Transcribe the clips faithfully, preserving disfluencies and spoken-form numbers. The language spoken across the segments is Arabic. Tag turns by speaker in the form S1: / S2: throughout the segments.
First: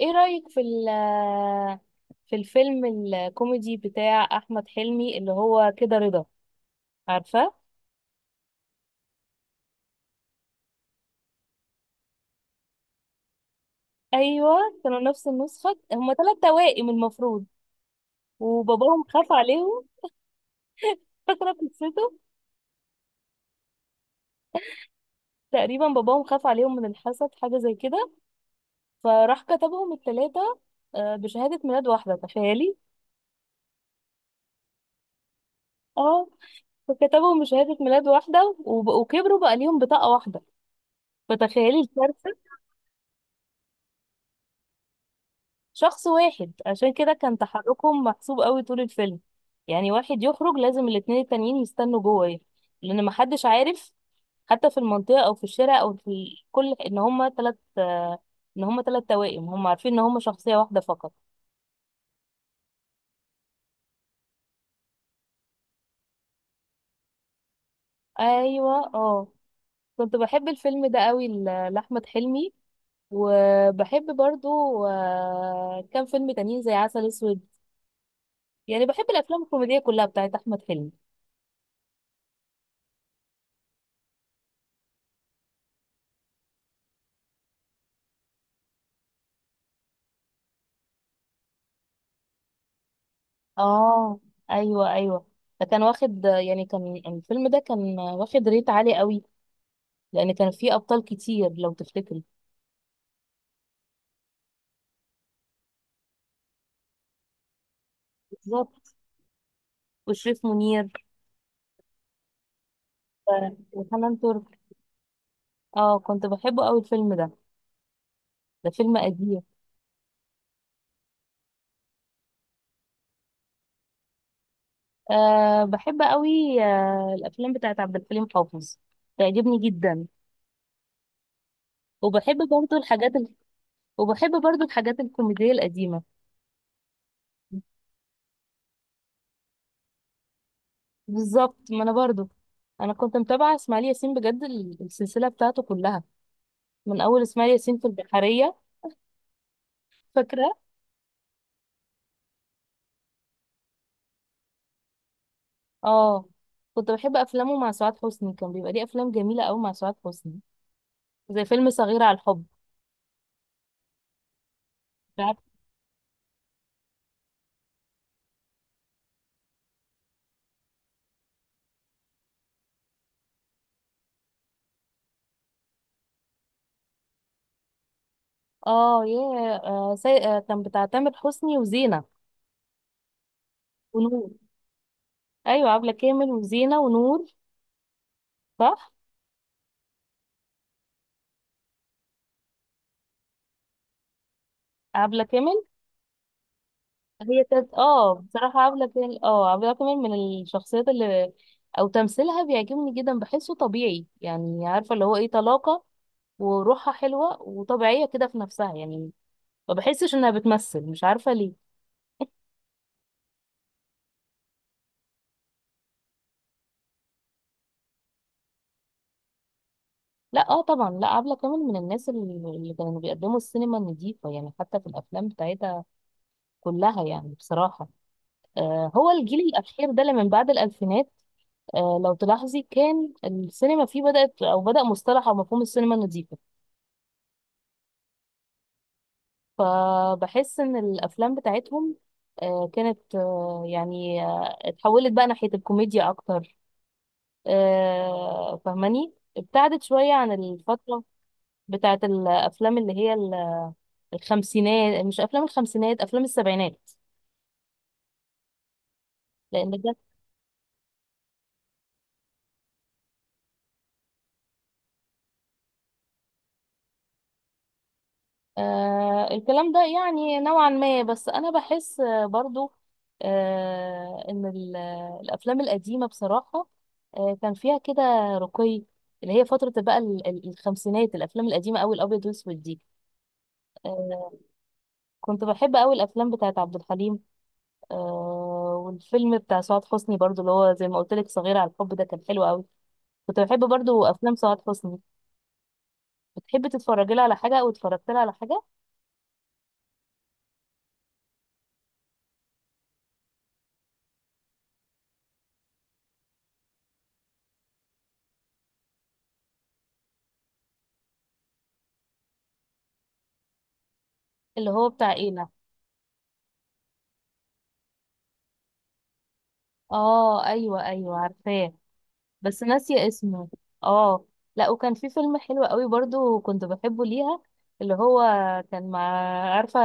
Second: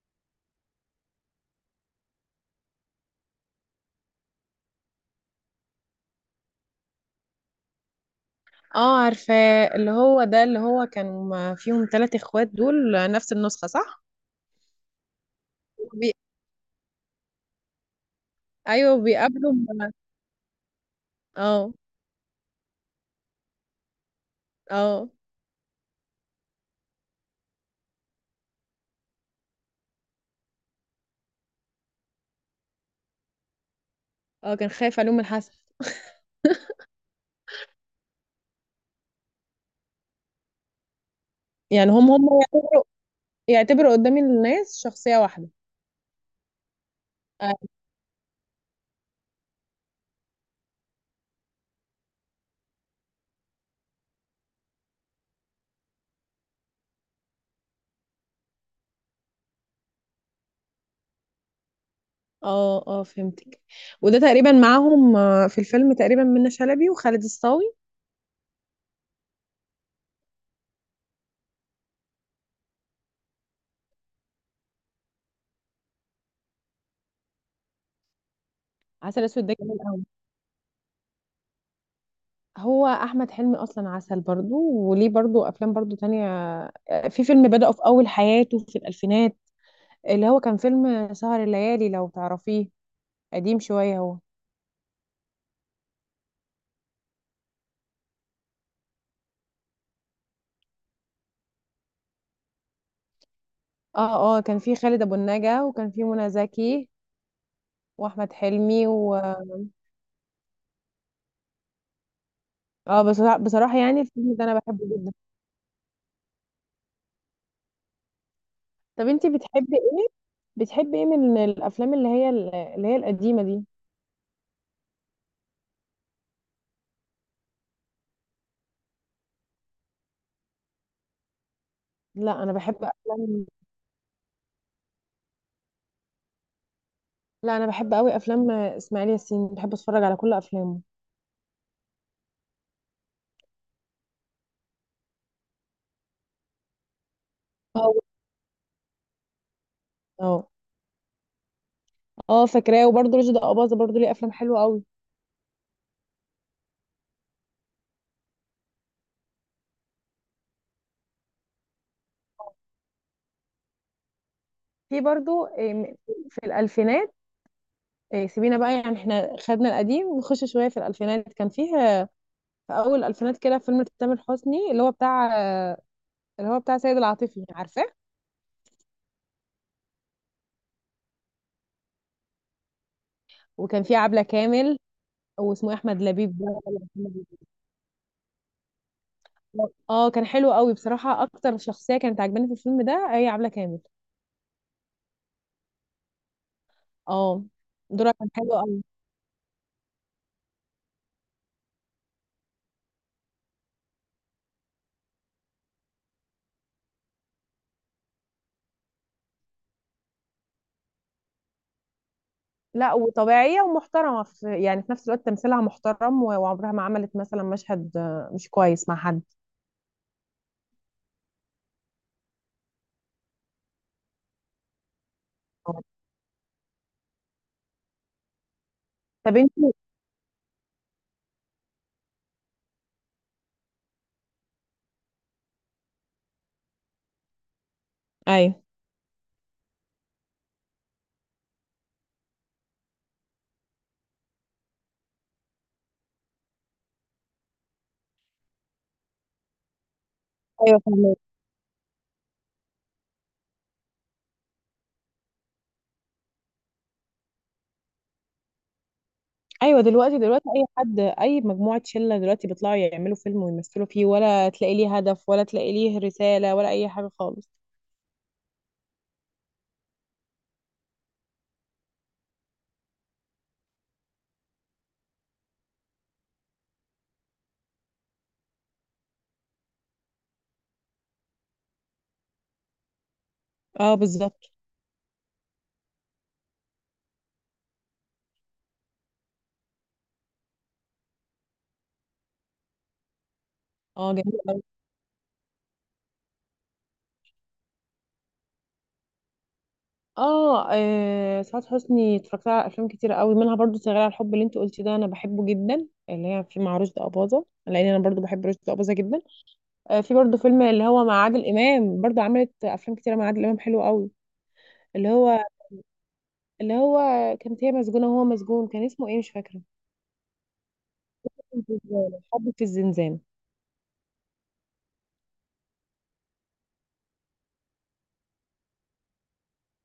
S1: ايه رأيك في ال في الفيلم الكوميدي بتاع احمد حلمي اللي هو كده رضا، عارفة؟
S2: اه عارفاه اللي هو ده اللي هو كان فيهم ثلاث اخوات دول نفس النسخة صح؟
S1: ايوه، كانوا نفس النسخة،
S2: بي...
S1: هما ثلاث توائم المفروض،
S2: ايوه
S1: وباباهم خاف
S2: بيقابلوا
S1: عليهم.
S2: م-
S1: فاكرة
S2: اه
S1: قصته؟
S2: اه
S1: تقريبا باباهم خاف عليهم من الحسد، حاجة زي كده، فراح كتبهم الثلاثة بشهادة ميلاد واحدة، تخيلي.
S2: اه كان خايف عليهم الحسد.
S1: اه، فكتبهم بشهادة ميلاد واحدة وب- وكبروا بقى ليهم بطاقة واحدة، فتخيلي
S2: يعني هم هم
S1: الكارثة.
S2: يعتبروا يعتبروا قدام الناس شخصية واحدة.
S1: شخص واحد عشان كده كان
S2: اه
S1: تحركهم محسوب قوي طول الفيلم، يعني واحد يخرج لازم الاتنين التانيين يستنوا جوه يخرج، لان محدش عارف حتى في المنطقة او في الشارع او في ال- كل، ان هما تلات آه، ان هما تلات توائم، هما عارفين ان هما شخصية واحدة فقط.
S2: اه آه، فهمتك. وده تقريبا معاهم آه، في الفيلم تقريبا منة شلبي وخالد الصاوي.
S1: ايوه، اه. كنت بحب الفيلم ده قوي ل- لأحمد حلمي، وبحب برضو آه، كام فيلم تانيين زي عسل اسود، يعني بحب
S2: عسل
S1: الافلام
S2: اسود ده
S1: الكوميدية
S2: جميل قوي.
S1: كلها بتاعت احمد حلمي.
S2: هو احمد حلمي اصلا عسل، برضو وليه برضو افلام برضو تانية. آه، في فيلم بدأه في اول حياته في الالفينات، اللي هو كان فيلم سهر الليالي لو تعرفيه، قديم شوية هو.
S1: اه، ايوه ايوه. فكان واخد، يعني كان الفيلم ده كان واخد ريت عالي قوي، لان كان فيه ابطال كتير لو تفتكر.
S2: اه اه كان فيه خالد أبو النجا وكان فيه منى زكي وأحمد حلمي
S1: بالظبط،
S2: و
S1: وشريف منير
S2: اه بصراحة,
S1: آه،
S2: بصراحة يعني
S1: وحنان
S2: الفيلم
S1: ترك.
S2: ده أنا بحبه جدا.
S1: اه، كنت بحبه قوي الفيلم ده، ده فيلم
S2: طب انتي
S1: قديم.
S2: بتحبي ايه؟ بتحبي ايه من الأفلام اللي هي اللي هي القديمة دي؟
S1: آه بحب قوي آه الافلام بتاعت عبد الحليم حافظ، تعجبني جدا، وبحب
S2: لا أنا بحب
S1: برضو الحاجات ال...
S2: أفلام.
S1: وبحب برضو الحاجات الكوميدية القديمة.
S2: لا أنا بحب أوي أفلام إسماعيل ياسين، بحب أتفرج على كل أفلامه.
S1: بالظبط، ما انا برضو، انا كنت متابعة اسماعيل ياسين بجد، ال- السلسلة بتاعته كلها من اول اسماعيل ياسين في
S2: اه
S1: البحرية،
S2: اه
S1: فاكرة؟
S2: اه فاكراه. وبرضه رشدي أباظة برضه ليه أفلام حلوة أوي.
S1: اه، كنت بحب افلامه مع سعاد حسني، كان بيبقى ليه افلام جميلة قوي مع سعاد حسني، زي فيلم صغيرة على الحب.
S2: في
S1: عارف؟
S2: برضه إيه، في الألفينات. إيه، سيبينا بقى، يعني احنا خدنا القديم، نخش شويه في الالفينات. كان فيه في اول الالفينات كده فيلم تامر حسني اللي هو بتاع، اللي هو بتاع سيد العاطفي، عارفاه؟
S1: اه، ياه، آه سي... آه كان بتاع تامر حسني وزينة
S2: وكان فيه عبله
S1: ونور.
S2: كامل،
S1: ايوه،
S2: واسمه
S1: عبلة
S2: احمد
S1: كامل
S2: لبيب ده ولا
S1: وزينة
S2: أحمد
S1: ونور،
S2: لبيب.
S1: صح.
S2: اه كان حلو قوي بصراحه. اكتر شخصيه كانت عجباني في الفيلم ده هي عبله كامل.
S1: عبلة كامل،
S2: اه،
S1: هي كانت
S2: دورها
S1: اه،
S2: كان حلو
S1: بصراحة
S2: قوي.
S1: عبلة كامل، اه عبلة كامل من الشخصيات اللي، او تمثيلها بيعجبني جدا، بحسه طبيعي يعني، عارفة اللي هو ايه، طلاقة وروحها حلوة وطبيعية كده في نفسها يعني، ما بحسش انها بتمثل، مش عارفه ليه.
S2: لا وطبيعيه ومحترمه، في يعني في نفس الوقت تمثيلها محترم و- وعمرها ما عملت مثلا مشهد آه، مش كويس مع حد.
S1: لا، اه، طبعا، لا، عبلة كامل من الناس اللي اللي كانوا بيقدموا السينما النظيفه يعني، حتى في الافلام
S2: آه.
S1: بتاعتها كلها يعني بصراحه. آه هو
S2: طب
S1: الجيل
S2: انت.
S1: الاخير ده اللي من بعد الالفينات، آه لو تلاحظي كان السينما فيه بدات او بدا مصطلح او مفهوم السينما النظيفه،
S2: ايوه.
S1: فبحس ان الافلام بتاعتهم آه كانت آه يعني آه اتحولت بقى ناحيه الكوميديا اكتر، آه فاهماني، ابتعدت شويه عن الفتره
S2: ايوه.
S1: بتاعت الافلام اللي هي الخمسينات، مش افلام الخمسينات، افلام السبعينات، لان
S2: ايوه
S1: ده
S2: دلوقتي، دلوقتي اي حد اي مجموعه شله دلوقتي بيطلعوا يعملوا فيلم ويمثلوا فيه، ولا تلاقي ليه هدف ولا تلاقي ليه رساله ولا اي حاجه خالص.
S1: آه الكلام ده يعني نوعا ما، بس انا بحس آه، برضو آه ان ال- الافلام القديمه بصراحه آه كان فيها كده رقي، اللي هي فتره بقى ال- ال- الخمسينات، الافلام القديمه قوي الابيض والاسود دي.
S2: اه
S1: آه
S2: بالظبط.
S1: كنت بحب قوي الافلام بتاعت عبد الحليم، آه والفيلم بتاع سعاد حسني برضو اللي هو زي ما قلت لك، صغيره على الحب، ده كان حلو قوي. كنت بحب برضو
S2: اه
S1: افلام
S2: جميل
S1: سعاد
S2: قوي.
S1: حسني. بتحبي تتفرجي لها على حاجه، او اتفرجت لها على حاجه؟
S2: اه آه، سعاد حسني اتفرجت على افلام كتير قوي منها، برضو شغاله على الحب اللي انت قلتي ده انا بحبه جدا، اللي هي في مع رشدي اباظه، لان انا برضو بحب رشدي اباظه جدا. آه، في برضو فيلم اللي هو مع عادل امام، برضو عملت افلام كتير مع عادل امام حلو قوي.
S1: اللي هو
S2: اللي
S1: بتاع ايه؟
S2: هو اللي هو كانت هي مسجونه وهو مسجون، كان اسمه ايه مش فاكره.
S1: اه ايوه ايوه،
S2: حب
S1: عارفاه،
S2: في الزنزانه، حب
S1: بس
S2: في
S1: ناسيه
S2: الزنزانه.
S1: اسمه. اه، لا، وكان في فيلم حلو قوي برضو كنت بحبه ليها، اللي هو كان مع، عارفه،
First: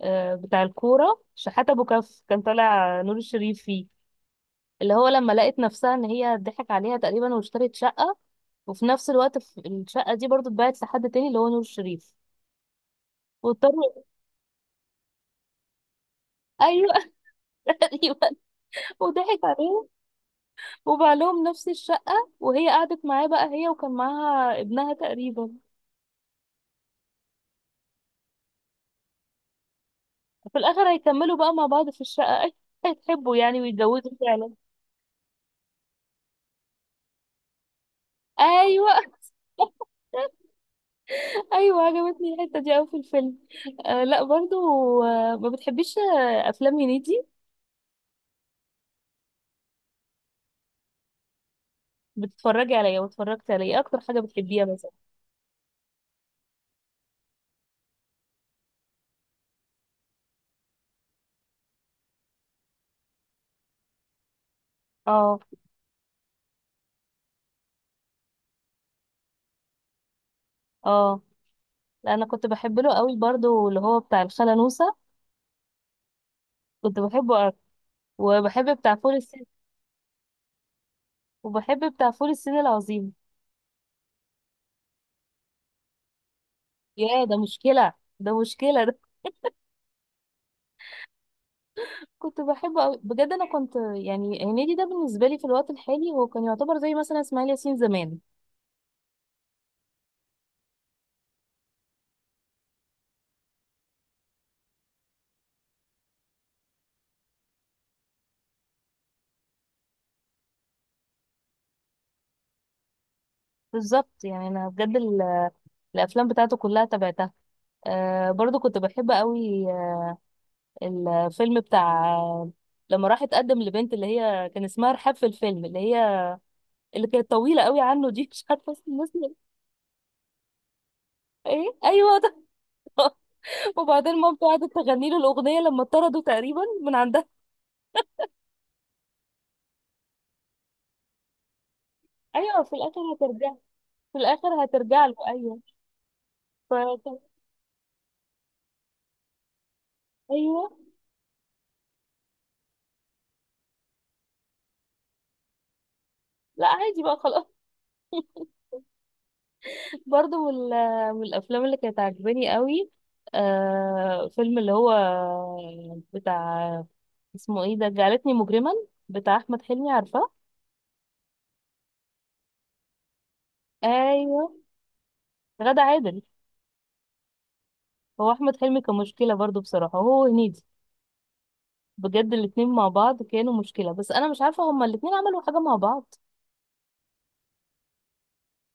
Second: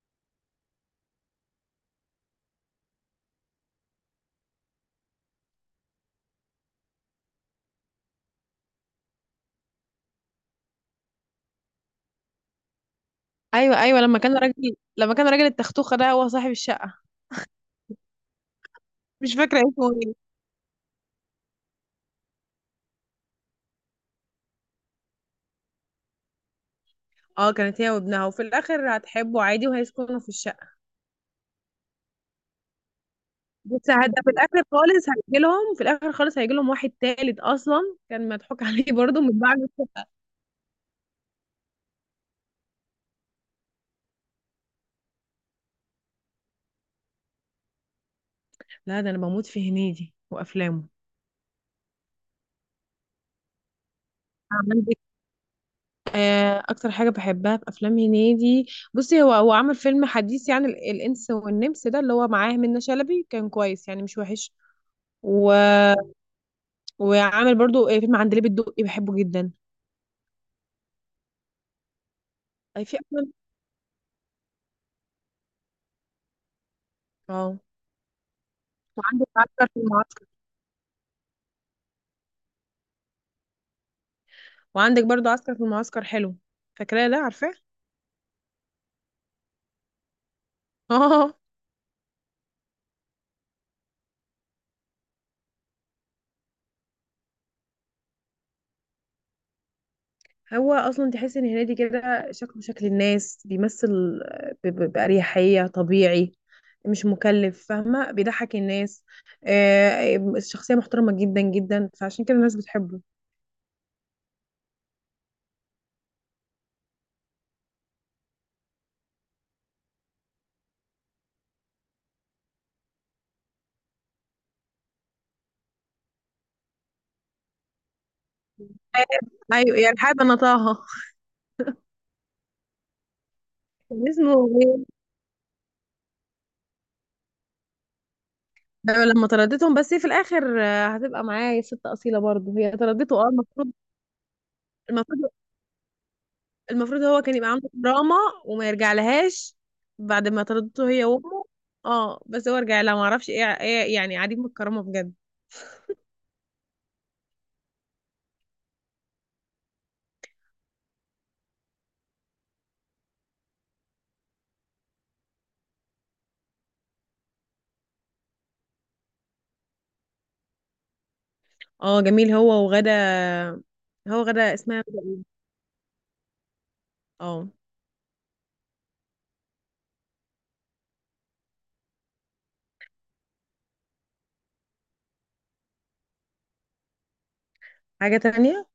S1: آه، بتاع الكوره، شحاته ابو كف، كان طالع نور الشريف فيه، اللي هو لما لقت نفسها ان هي ضحك عليها تقريبا واشترت شقه، وفي نفس الوقت في الشقه دي برضو اتباعت لحد تاني اللي هو نور الشريف،
S2: ايوه
S1: واضطروا.
S2: ايوه، لما كان راجل، لما كان راجل التختوخه ده هو صاحب
S1: ايوه.
S2: الشقه.
S1: ايوه،
S2: مش
S1: وضحك
S2: فاكره
S1: عليها،
S2: اسمه ايه.
S1: وبقى لهم نفس الشقة، وهي قعدت معاه بقى هي، وكان معاها ابنها تقريبا،
S2: اه كانت هي وابنها، وفي الاخر هتحبه عادي وهيسكنوا في
S1: في
S2: الشقه.
S1: الآخر هيكملوا بقى مع بعض في الشقة. أي- هيتحبوا يعني
S2: بس
S1: ويتجوزوا
S2: هد- في
S1: فعلا.
S2: الاخر خالص هيجي لهم، في الاخر خالص هيجي لهم واحد تالت اصلا، كان مضحوك
S1: أيوة.
S2: عليه برضه من بعد.
S1: أيوة، عجبتني الحتة دي أوي في الفيلم. آه لا، برضو آه ما بتحبيش آه، أفلام هنيدي؟
S2: لا ده انا بموت في هنيدي وافلامه.
S1: بتتفرجي عليا، واتفرجت عليا، إيه أكتر حاجة بتحبيها مثلا؟
S2: عندك آه، اكتر حاجه بحبها في افلام هنيدي، بصي هو هو عمل فيلم حديث يعني ال- الانس والنمس ده اللي هو معاه منة شلبي، كان كويس يعني مش وحش.
S1: اه،
S2: و... وعامل برضو فيلم عندليب الدقي بحبه جدا.
S1: اه، لا أنا كنت بحب
S2: اي
S1: له
S2: في
S1: قوي
S2: افلام.
S1: برضو اللي هو بتاع الخالة نوسة، كنت بحبه أوي.
S2: اه
S1: وبحب بتاع فول
S2: وعندك
S1: الصين،
S2: عسكر في المعسكر.
S1: وبحب بتاع فول الصين العظيم.
S2: وعندك برضو عسكر في المعسكر حلو، فاكراه ده؟
S1: يا ده
S2: عارفاه.
S1: مشكلة، ده مشكلة ده،
S2: اه.
S1: كنت بحبه أوي بجد. أنا كنت يعني هنيدي ده بالنسبة لي في الوقت الحالي هو كان يعتبر زي مثلا إسماعيل ياسين زمان.
S2: هو اصلا تحس ان هنيدي كده شكله شكل الناس، بيمثل ب- ب- بأريحية طبيعي، مش مكلف، فاهمة، بيضحك الناس. آه، الشخصية محترمة جدا جدا، فعشان كده الناس بتحبه.
S1: بالظبط، يعني أنا بجد ال- الأفلام بتاعته كلها تابعتها. آه برضو كنت بحب أوي آه، الفيلم بتاع آه، لما راح اتقدم لبنت اللي هي كان اسمها رحاب في الفيلم، اللي هي اللي كانت طويلة أوي عنه دي، مش عارفة اسم الناس.
S2: ايوه يعني حابة انا طه.
S1: ايه، أيوه، ده.
S2: كان
S1: وبعدين مامته
S2: اسمه
S1: قعدت
S2: ايه.
S1: تغني له الأغنية لما طردوا تقريبا من عندها.
S2: أيوة، لما طردتهم، بس هي في الاخر آه، هتبقى معايا ست اصيلة برضو،
S1: ايوه، في
S2: هي
S1: الاخر
S2: طردته اه
S1: هترجع،
S2: المفروض.
S1: في الاخر هترجع له،
S2: المفروض.
S1: ايوه، ف...
S2: المفروض هو كان يبقى عنده دراما وما يرجع لهاش بعد ما
S1: ايوه.
S2: طردته هي وامه. اه بس هو رجع لها، ما اعرفش ايه ايه، يعني عديم الكرامه بجد.
S1: لا، عادي بقى، خلاص. برضه من ال- من الافلام اللي كانت عاجباني قوي آه فيلم اللي هو بتاع، اسمه ايه ده، جعلتني مجرما، بتاع احمد حلمي، عارفاه؟
S2: اه جميل، هو وغدا. هو
S1: ايوه،
S2: غدا اسمها غدا ايه؟
S1: غادة عادل.
S2: اه.
S1: هو احمد حلمي كان مشكله برضه بصراحه، هو هنيدي بجد، الاتنين مع بعض كانوا مشكله، بس انا مش عارفه هما الاتنين عملوا حاجه مع بعض؟
S2: حاجه تانية.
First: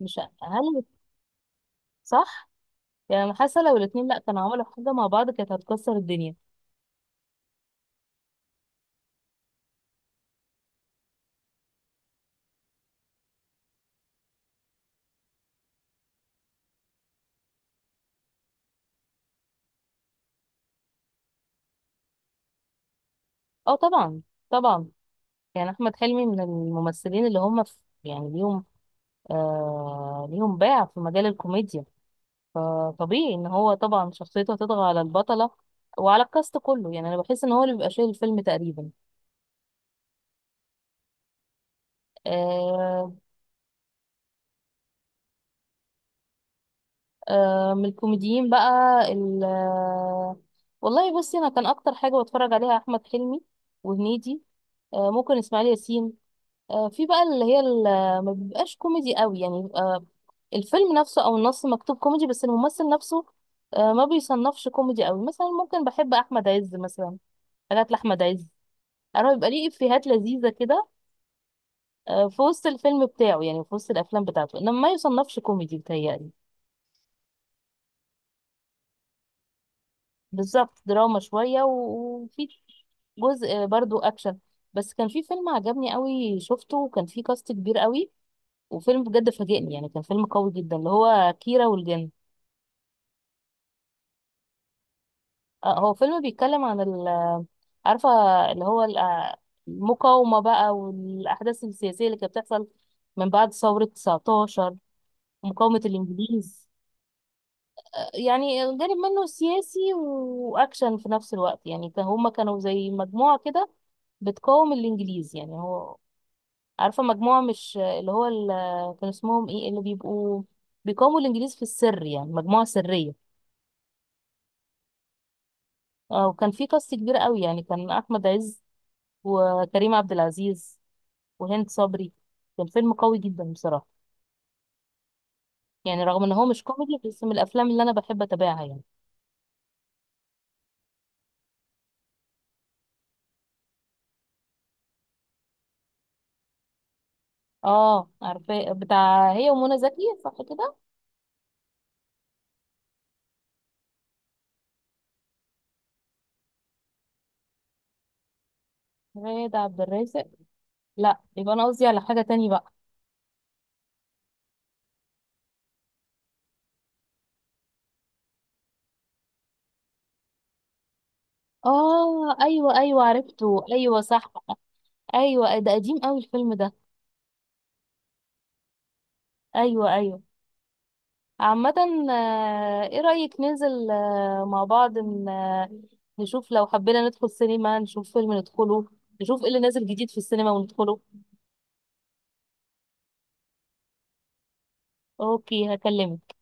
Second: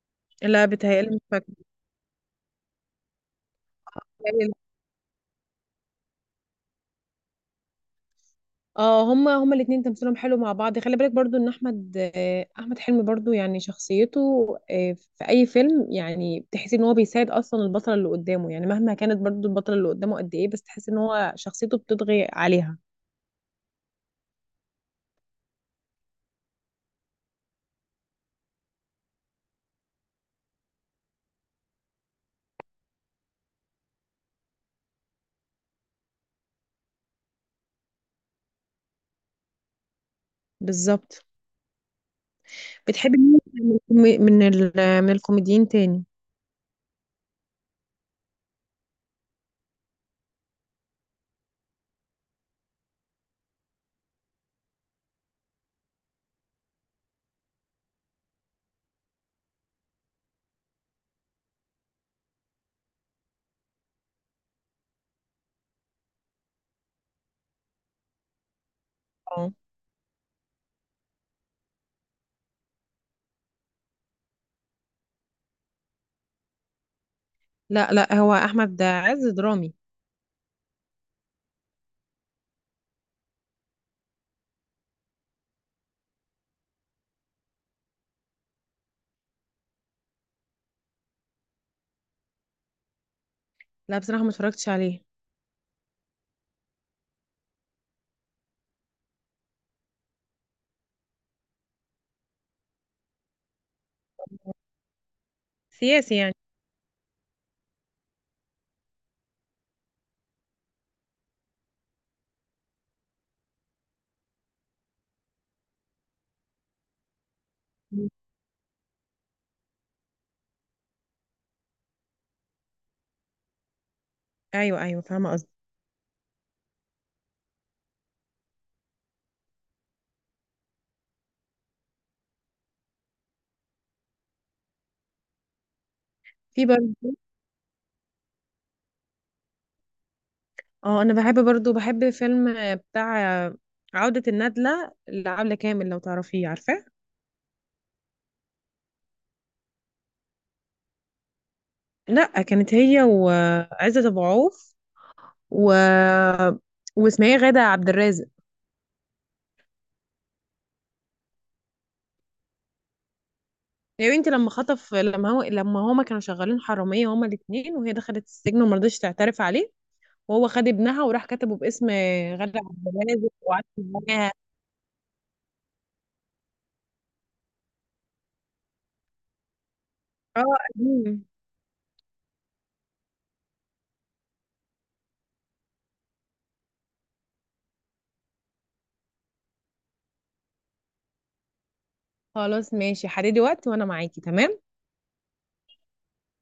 S1: مش
S2: لا
S1: هل،
S2: بتهيألي مش فاكره.
S1: صح. يعني أنا حاسه لو الاتنين، لا كانوا
S2: بيتهيألي-
S1: عملوا حاجه مع بعض كانت هتكسر الدنيا.
S2: اه هما هما الاتنين تمثيلهم حلو مع بعض. خلي بالك برضو ان احمد آه، احمد حلمي برضو يعني شخصيته آه، في اي فيلم يعني بتحسي ان هو بيساعد اصلا البطله اللي قدامه، يعني مهما كانت برضو البطله اللي قدامه قد ايه، بس تحسي ان هو شخصيته بتطغي عليها.
S1: اه طبعا، طبعا، يعني احمد حلمي من الممثلين اللي هم في، يعني ليهم آه ليهم باع في مجال الكوميديا، فطبيعي ان هو طبعا شخصيته هتطغى على البطله وعلى الكاست كله، يعني انا بحس ان هو اللي بيبقى شايل الفيلم تقريبا.
S2: بالظبط.
S1: آه
S2: بتحبي مين من الكومي- من ال- من الكوميديين تاني؟
S1: آه من الكوميديين بقى، ال آه، والله بصي، انا كان اكتر حاجه بتفرج عليها احمد حلمي وهنيدي، آه ممكن اسماعيل ياسين، آه، في بقى اللي هي ال- ما بيبقاش كوميدي قوي يعني، بيبقى الفيلم نفسه او النص مكتوب كوميدي بس الممثل نفسه آه، ما بيصنفش كوميدي قوي، مثلا ممكن بحب احمد عز مثلا، حاجات لاحمد عز، انا بيبقى
S2: اه.
S1: ليه افيهات لذيذه كده آه، في وسط الفيلم بتاعه، يعني في وسط الافلام بتاعته، انما ما يصنفش كوميدي بتهيألي.
S2: لا لا، هو احمد عز درامي.
S1: بالظبط، دراما شويه و- وفي جزء برضو اكشن. بس كان في فيلم عجبني قوي شفته، وكان فيه كاست كبير قوي، وفيلم بجد فاجئني، يعني كان فيلم قوي جدا، اللي هو كيرة والجن.
S2: لا بصراحه ما اتفرجتش عليه.
S1: آه، هو فيلم بيتكلم عن ال- عارفة، اللي هو ال- آه، المقاومة بقى والأحداث السياسية اللي كانت بتحصل من بعد ثورة تسعتاشر، مقاومة
S2: سياسي يعني.
S1: الإنجليز. آه، يعني جانب منه سياسي وأكشن في نفس الوقت، يعني كان- هما كانوا زي مجموعة كده بتقاوم الإنجليز، يعني هو، عارفة مجموعة، مش
S2: مم.
S1: اللي هو ال- كان اسمهم إيه اللي بيبقوا بيقاوموا الإنجليز في السر، يعني مجموعة سرية.
S2: ايوه ايوه فاهمه قصدي.
S1: آه، وكان في قصة كبيرة قوي، يعني كان أحمد عز وكريم عبد العزيز وهند صبري، كان فيلم قوي جدا بصراحة، يعني رغم ان هو مش
S2: في
S1: كوميدي
S2: برضه.
S1: بس من الافلام اللي انا بحب اتابعها يعني.
S2: اه انا بحب برضه، بحب فيلم بتاع عودة الندلة لعبلة كامل، لو تعرفيه عارفاه.
S1: اه، عارفاه، بتاع هي ومنى زكي صح كده؟
S2: لا كانت هي وعزت ابو عوف، و واسمها ايه، غادة عبد الرازق.
S1: غادة عبد الرازق، لا، يبقى انا قصدي على حاجة تاني بقى.
S2: يا بنتي لما خطف، لما هو، لما هما كانوا شغالين حرامية هما الاتنين، وهي دخلت السجن وما رضتش تعترف عليه، وهو خد ابنها وراح كتبه باسم
S1: اه
S2: غادة
S1: ايوه
S2: عبد
S1: ايوه،
S2: الرازق
S1: عرفته،
S2: وقعدت
S1: ايوه
S2: معاها.
S1: صح. ايوه ده قديم قوي الفيلم ده، ايوه ايوه.
S2: اه قديم.
S1: عامة آه، ايه رأيك ننزل آه، مع بعض ن- آه، نشوف لو حبينا ندخل سينما، نشوف فيلم ندخله، نشوف ايه اللي نازل جديد في السينما وندخله.
S2: خلاص ماشي، حددي وقت وانا معاكي تمام.
S1: اوكي، هكلمك.